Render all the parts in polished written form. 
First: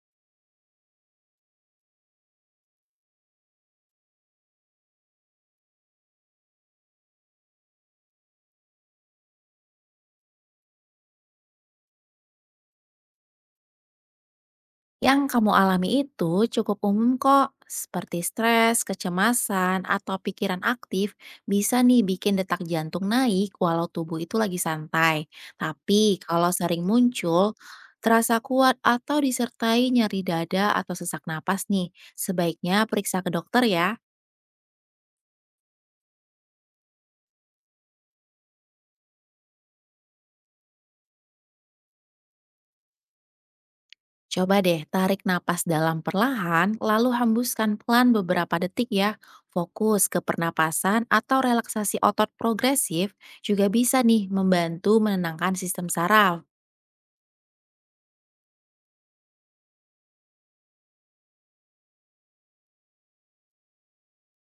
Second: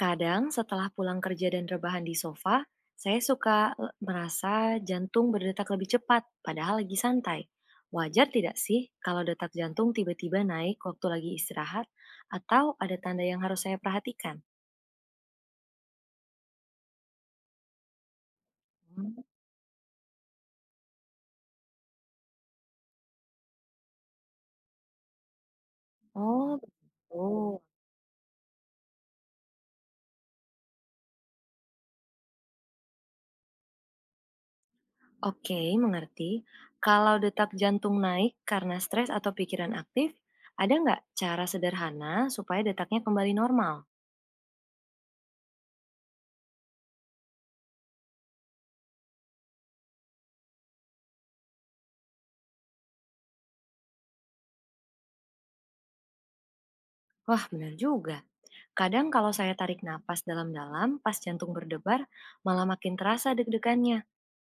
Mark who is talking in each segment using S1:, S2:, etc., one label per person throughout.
S1: Kadang setelah pulang kerja dan rebahan di sofa, saya suka merasa jantung berdetak lebih cepat, padahal lagi santai. Wajar tidak sih kalau detak jantung tiba-tiba naik waktu lagi istirahat, atau ada tanda yang harus saya perhatikan?
S2: Yang kamu alami itu cukup umum kok, seperti stres,
S1: Hmm.
S2: kecemasan, atau pikiran aktif bisa nih bikin detak jantung naik walau tubuh itu lagi santai. Tapi kalau
S1: Oh,
S2: sering muncul,
S1: begitu.
S2: terasa kuat atau disertai nyeri dada atau sesak napas nih, sebaiknya periksa ke dokter ya.
S1: Oke, mengerti. Kalau detak jantung naik karena stres atau pikiran aktif, ada nggak cara sederhana supaya detaknya kembali normal?
S2: Coba deh tarik napas dalam perlahan, lalu hembuskan pelan beberapa detik ya. Fokus ke pernapasan atau relaksasi otot progresif juga bisa nih membantu menenangkan sistem saraf.
S1: Wah, benar juga. Kadang kalau saya tarik napas dalam-dalam pas jantung berdebar, malah makin terasa deg-degannya.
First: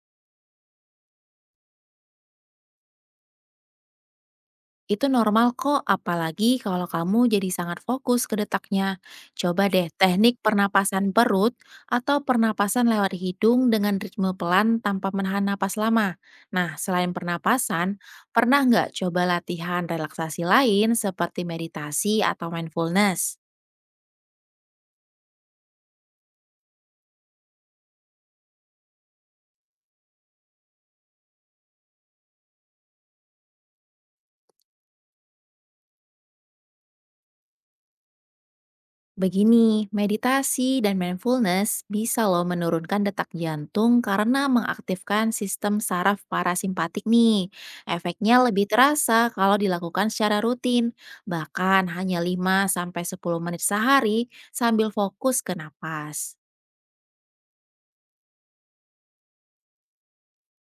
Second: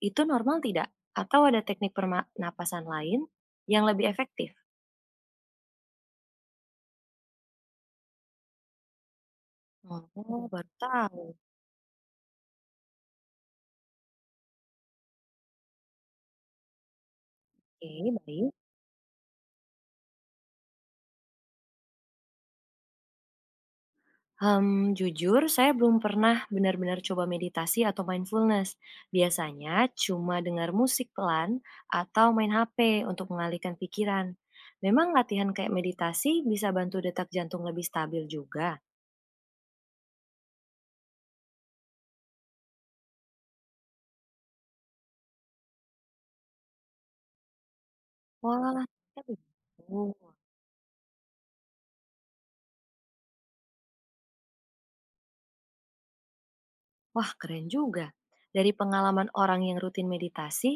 S1: Itu normal tidak? Atau ada teknik pernapasan lain yang lebih efektif?
S2: Itu normal kok, apalagi kalau kamu jadi sangat fokus ke detaknya. Coba deh teknik
S1: Oh, baru
S2: pernapasan
S1: tahu.
S2: perut atau pernapasan lewat hidung dengan ritme pelan tanpa menahan napas lama. Nah, selain pernapasan,
S1: Oke, baik.
S2: pernah nggak coba latihan relaksasi lain seperti meditasi atau mindfulness?
S1: Hmm, jujur, saya belum pernah benar-benar coba meditasi atau mindfulness. Biasanya cuma dengar musik pelan atau main HP untuk mengalihkan pikiran. Memang latihan kayak meditasi bisa bantu detak jantung lebih stabil juga.
S2: Begini, meditasi dan mindfulness bisa loh menurunkan detak jantung karena mengaktifkan sistem saraf parasimpatik nih. Efeknya
S1: Wah,
S2: lebih
S1: ternyata
S2: terasa kalau dilakukan
S1: begitu.
S2: secara rutin, bahkan hanya 5 sampai 10 menit sehari sambil fokus ke napas.
S1: Wah, keren juga. Dari pengalaman orang yang rutin meditasi,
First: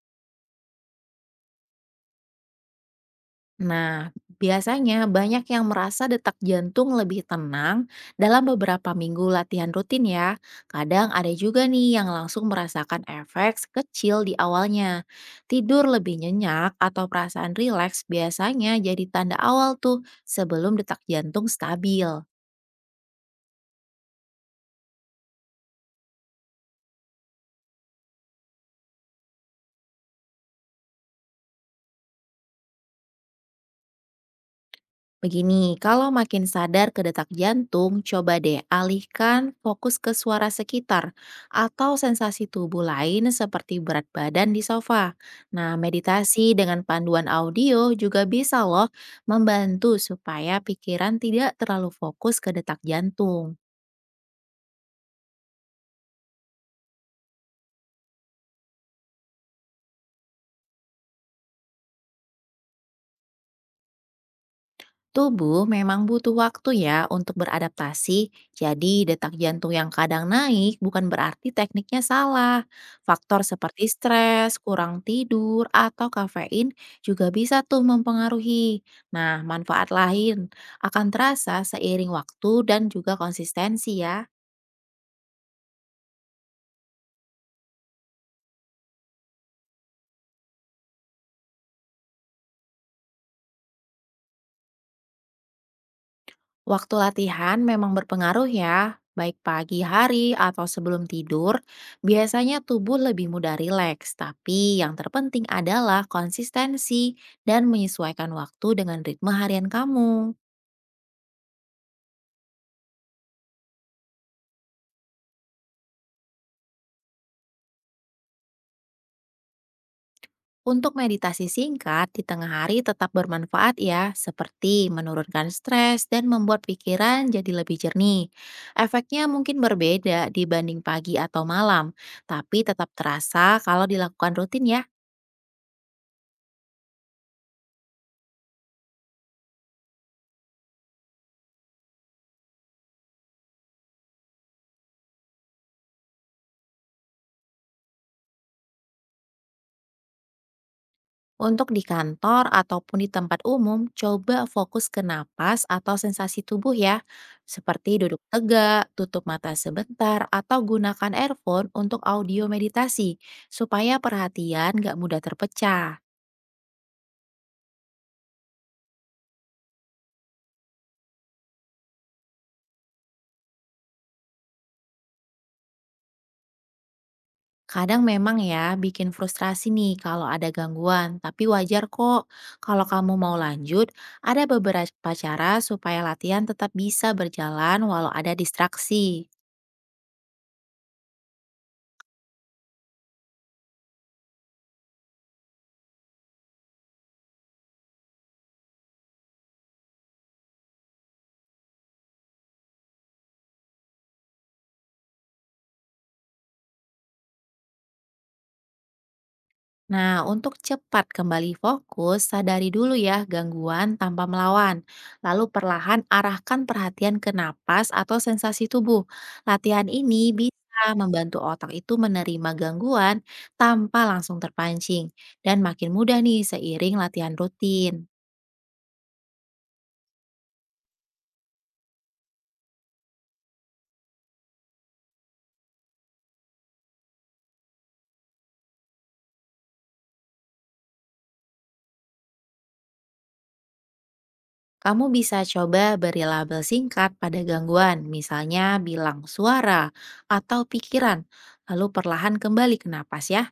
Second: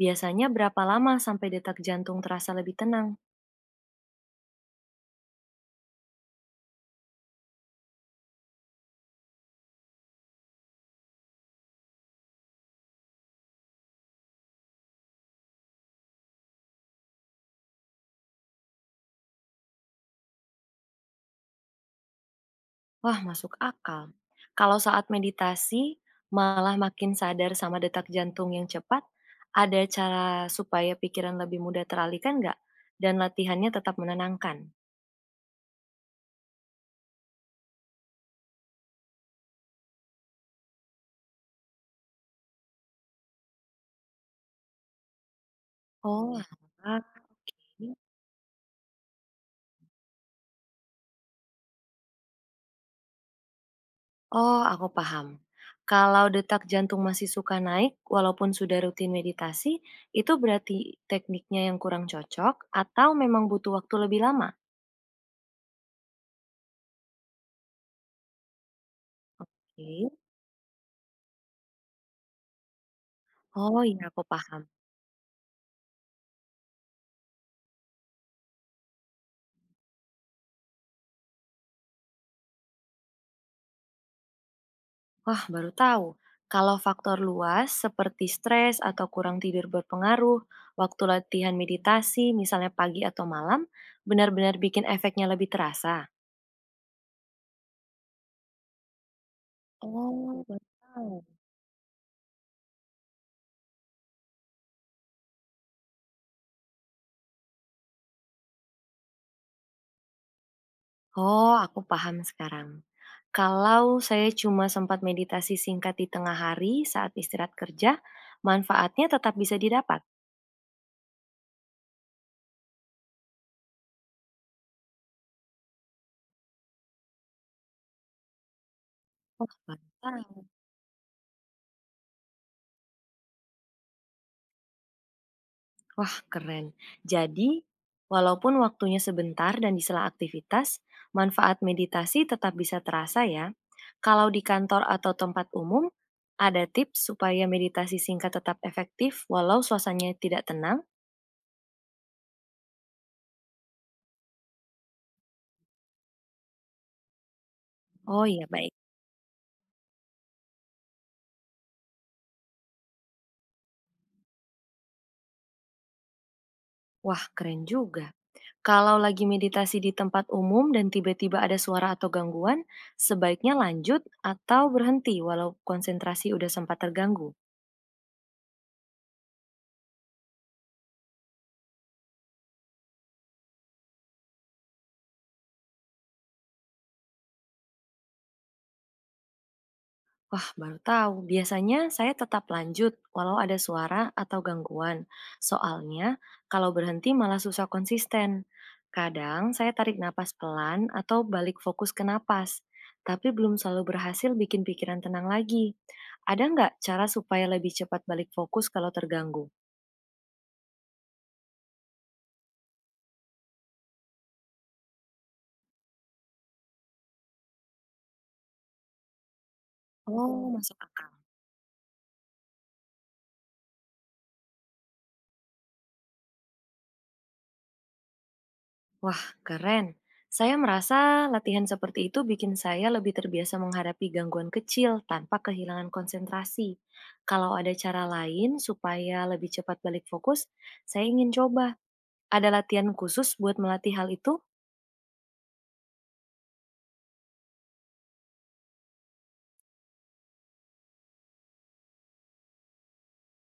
S1: biasanya berapa lama sampai detak jantung terasa lebih tenang?
S2: Nah, biasanya banyak yang merasa detak jantung lebih tenang dalam beberapa minggu latihan rutin ya. Kadang ada juga nih yang langsung merasakan efek kecil di awalnya. Tidur lebih nyenyak atau perasaan rileks biasanya jadi tanda awal tuh sebelum detak jantung stabil.
S1: Wah, masuk akal. Kalau saat meditasi, malah makin sadar sama detak jantung yang cepat, ada cara supaya pikiran lebih mudah teralihkan nggak? Dan latihannya tetap menenangkan.
S2: Begini, kalau makin sadar ke detak jantung, coba deh alihkan fokus ke suara sekitar atau sensasi tubuh lain seperti berat badan di sofa. Nah,
S1: Oh,
S2: meditasi dengan
S1: alah.
S2: panduan audio juga bisa loh membantu supaya pikiran tidak terlalu fokus ke detak jantung.
S1: Oh, aku paham. Kalau detak jantung masih suka naik, walaupun sudah rutin meditasi, itu berarti tekniknya yang kurang cocok atau memang butuh waktu lebih lama?
S2: Tubuh memang butuh waktu ya untuk beradaptasi, jadi detak jantung yang
S1: Oke.
S2: kadang naik bukan berarti tekniknya salah. Faktor
S1: Oh
S2: seperti
S1: iya, aku
S2: stres,
S1: paham.
S2: kurang tidur, atau kafein juga bisa tuh mempengaruhi. Nah, manfaat lain akan terasa seiring waktu dan juga konsistensi ya.
S1: Wah, baru tahu. Kalau faktor luas seperti stres atau kurang tidur berpengaruh, waktu latihan meditasi, misalnya pagi atau malam, benar-benar bikin efeknya lebih terasa.
S2: Waktu latihan memang berpengaruh ya, baik pagi hari
S1: Oh, baru
S2: atau sebelum
S1: tahu.
S2: tidur, biasanya tubuh lebih mudah rileks, tapi yang terpenting adalah konsistensi dan menyesuaikan waktu dengan ritme harian kamu.
S1: Oh, aku paham sekarang. Kalau saya cuma sempat meditasi singkat di tengah hari saat istirahat kerja, manfaatnya tetap bisa didapat.
S2: Untuk meditasi singkat di tengah hari tetap bermanfaat ya, seperti menurunkan stres dan membuat pikiran jadi lebih jernih. Efeknya
S1: Wah,
S2: mungkin berbeda
S1: mantap.
S2: dibanding pagi atau malam, tapi tetap terasa kalau dilakukan rutin ya.
S1: Wah, keren. Jadi, walaupun waktunya sebentar dan di sela aktivitas, manfaat meditasi tetap bisa terasa ya. Kalau di kantor atau tempat umum, ada tips supaya meditasi singkat tetap efektif walau suasananya tidak tenang?
S2: Untuk di kantor ataupun di tempat umum, coba fokus ke napas atau sensasi tubuh ya, seperti duduk
S1: Oh iya, baik.
S2: tegak, tutup mata sebentar, atau gunakan earphone untuk audio meditasi, supaya perhatian gak mudah terpecah.
S1: Wah, keren juga. Kalau lagi meditasi di tempat umum dan tiba-tiba ada suara atau gangguan, sebaiknya lanjut atau berhenti walau konsentrasi udah sempat terganggu.
S2: Kadang memang ya bikin frustrasi nih kalau ada gangguan, tapi wajar kok. Kalau kamu mau lanjut, ada beberapa cara supaya latihan tetap bisa berjalan walau ada distraksi.
S1: Wah, baru tahu. Biasanya saya tetap lanjut walau ada suara atau gangguan. Soalnya, kalau berhenti malah susah konsisten. Kadang saya tarik napas pelan atau balik fokus ke napas, tapi belum selalu berhasil bikin pikiran tenang lagi. Ada nggak cara supaya lebih cepat balik fokus kalau terganggu?
S2: Nah, untuk cepat kembali fokus, sadari dulu ya gangguan tanpa melawan. Lalu perlahan arahkan perhatian ke napas atau sensasi tubuh. Latihan ini
S1: Oh, masuk
S2: bisa
S1: akal.
S2: membantu otak itu menerima gangguan tanpa langsung terpancing dan makin mudah nih seiring latihan rutin.
S1: Wah, keren. Saya merasa latihan seperti itu bikin saya lebih terbiasa menghadapi gangguan kecil tanpa kehilangan konsentrasi. Kalau ada cara lain supaya lebih cepat balik fokus, saya ingin coba. Ada latihan khusus buat melatih hal itu?
S2: Kamu bisa coba beri label singkat pada gangguan, misalnya bilang suara atau pikiran, lalu perlahan kembali ke napas ya.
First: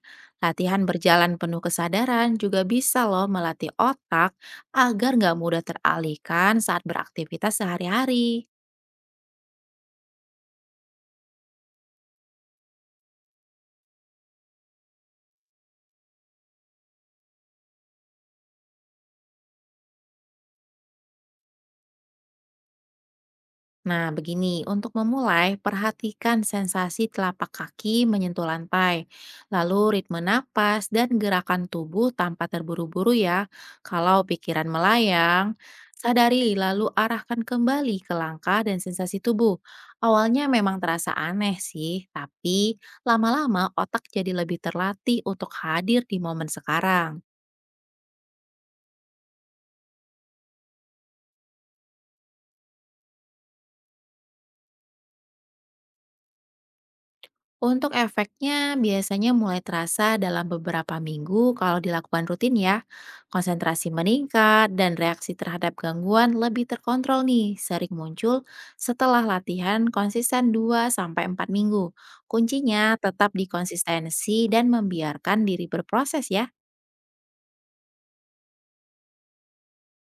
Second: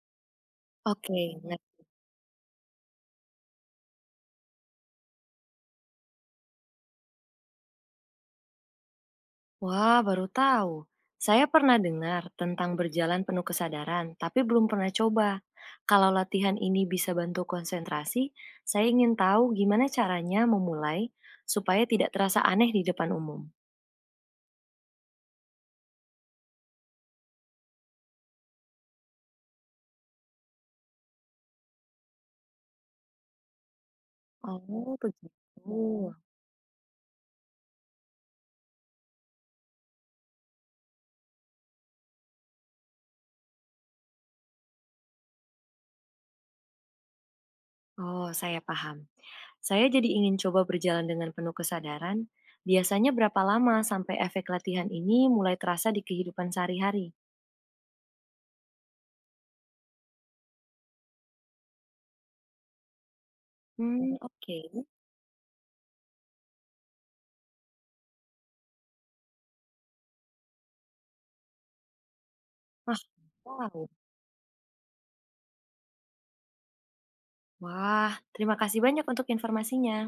S2: Latihan
S1: Oke.
S2: berjalan penuh kesadaran juga bisa loh melatih otak agar nggak mudah teralihkan saat beraktivitas sehari-hari.
S1: Wah, baru tahu. Saya pernah dengar tentang berjalan penuh kesadaran, tapi belum pernah coba. Kalau latihan ini bisa bantu konsentrasi, saya ingin tahu gimana caranya memulai supaya tidak terasa aneh di depan umum.
S2: Nah, begini, untuk memulai, perhatikan sensasi telapak kaki menyentuh lantai, lalu ritme napas dan gerakan tubuh tanpa terburu-buru ya. Kalau pikiran
S1: Oh,
S2: melayang,
S1: begitu.
S2: sadari lalu arahkan kembali ke langkah dan sensasi tubuh. Awalnya memang terasa aneh sih, tapi lama-lama otak jadi lebih terlatih untuk hadir di momen sekarang.
S1: Oh, saya paham. Saya jadi ingin coba berjalan dengan penuh kesadaran. Biasanya berapa lama sampai efek latihan ini mulai terasa di kehidupan sehari-hari?
S2: Untuk efeknya biasanya mulai terasa dalam beberapa minggu kalau dilakukan rutin ya. Konsentrasi
S1: Hmm, oke.
S2: meningkat dan reaksi terhadap gangguan lebih terkontrol nih, sering muncul setelah latihan konsisten 2 sampai 4 minggu.
S1: Ah,
S2: Kuncinya tetap di
S1: wow.
S2: konsistensi dan membiarkan diri berproses ya.
S1: Wah, terima kasih banyak untuk informasinya.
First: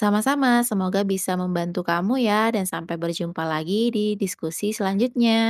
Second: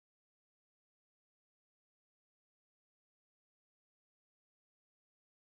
S2: Sama-sama, semoga bisa membantu kamu ya dan sampai berjumpa lagi di diskusi selanjutnya.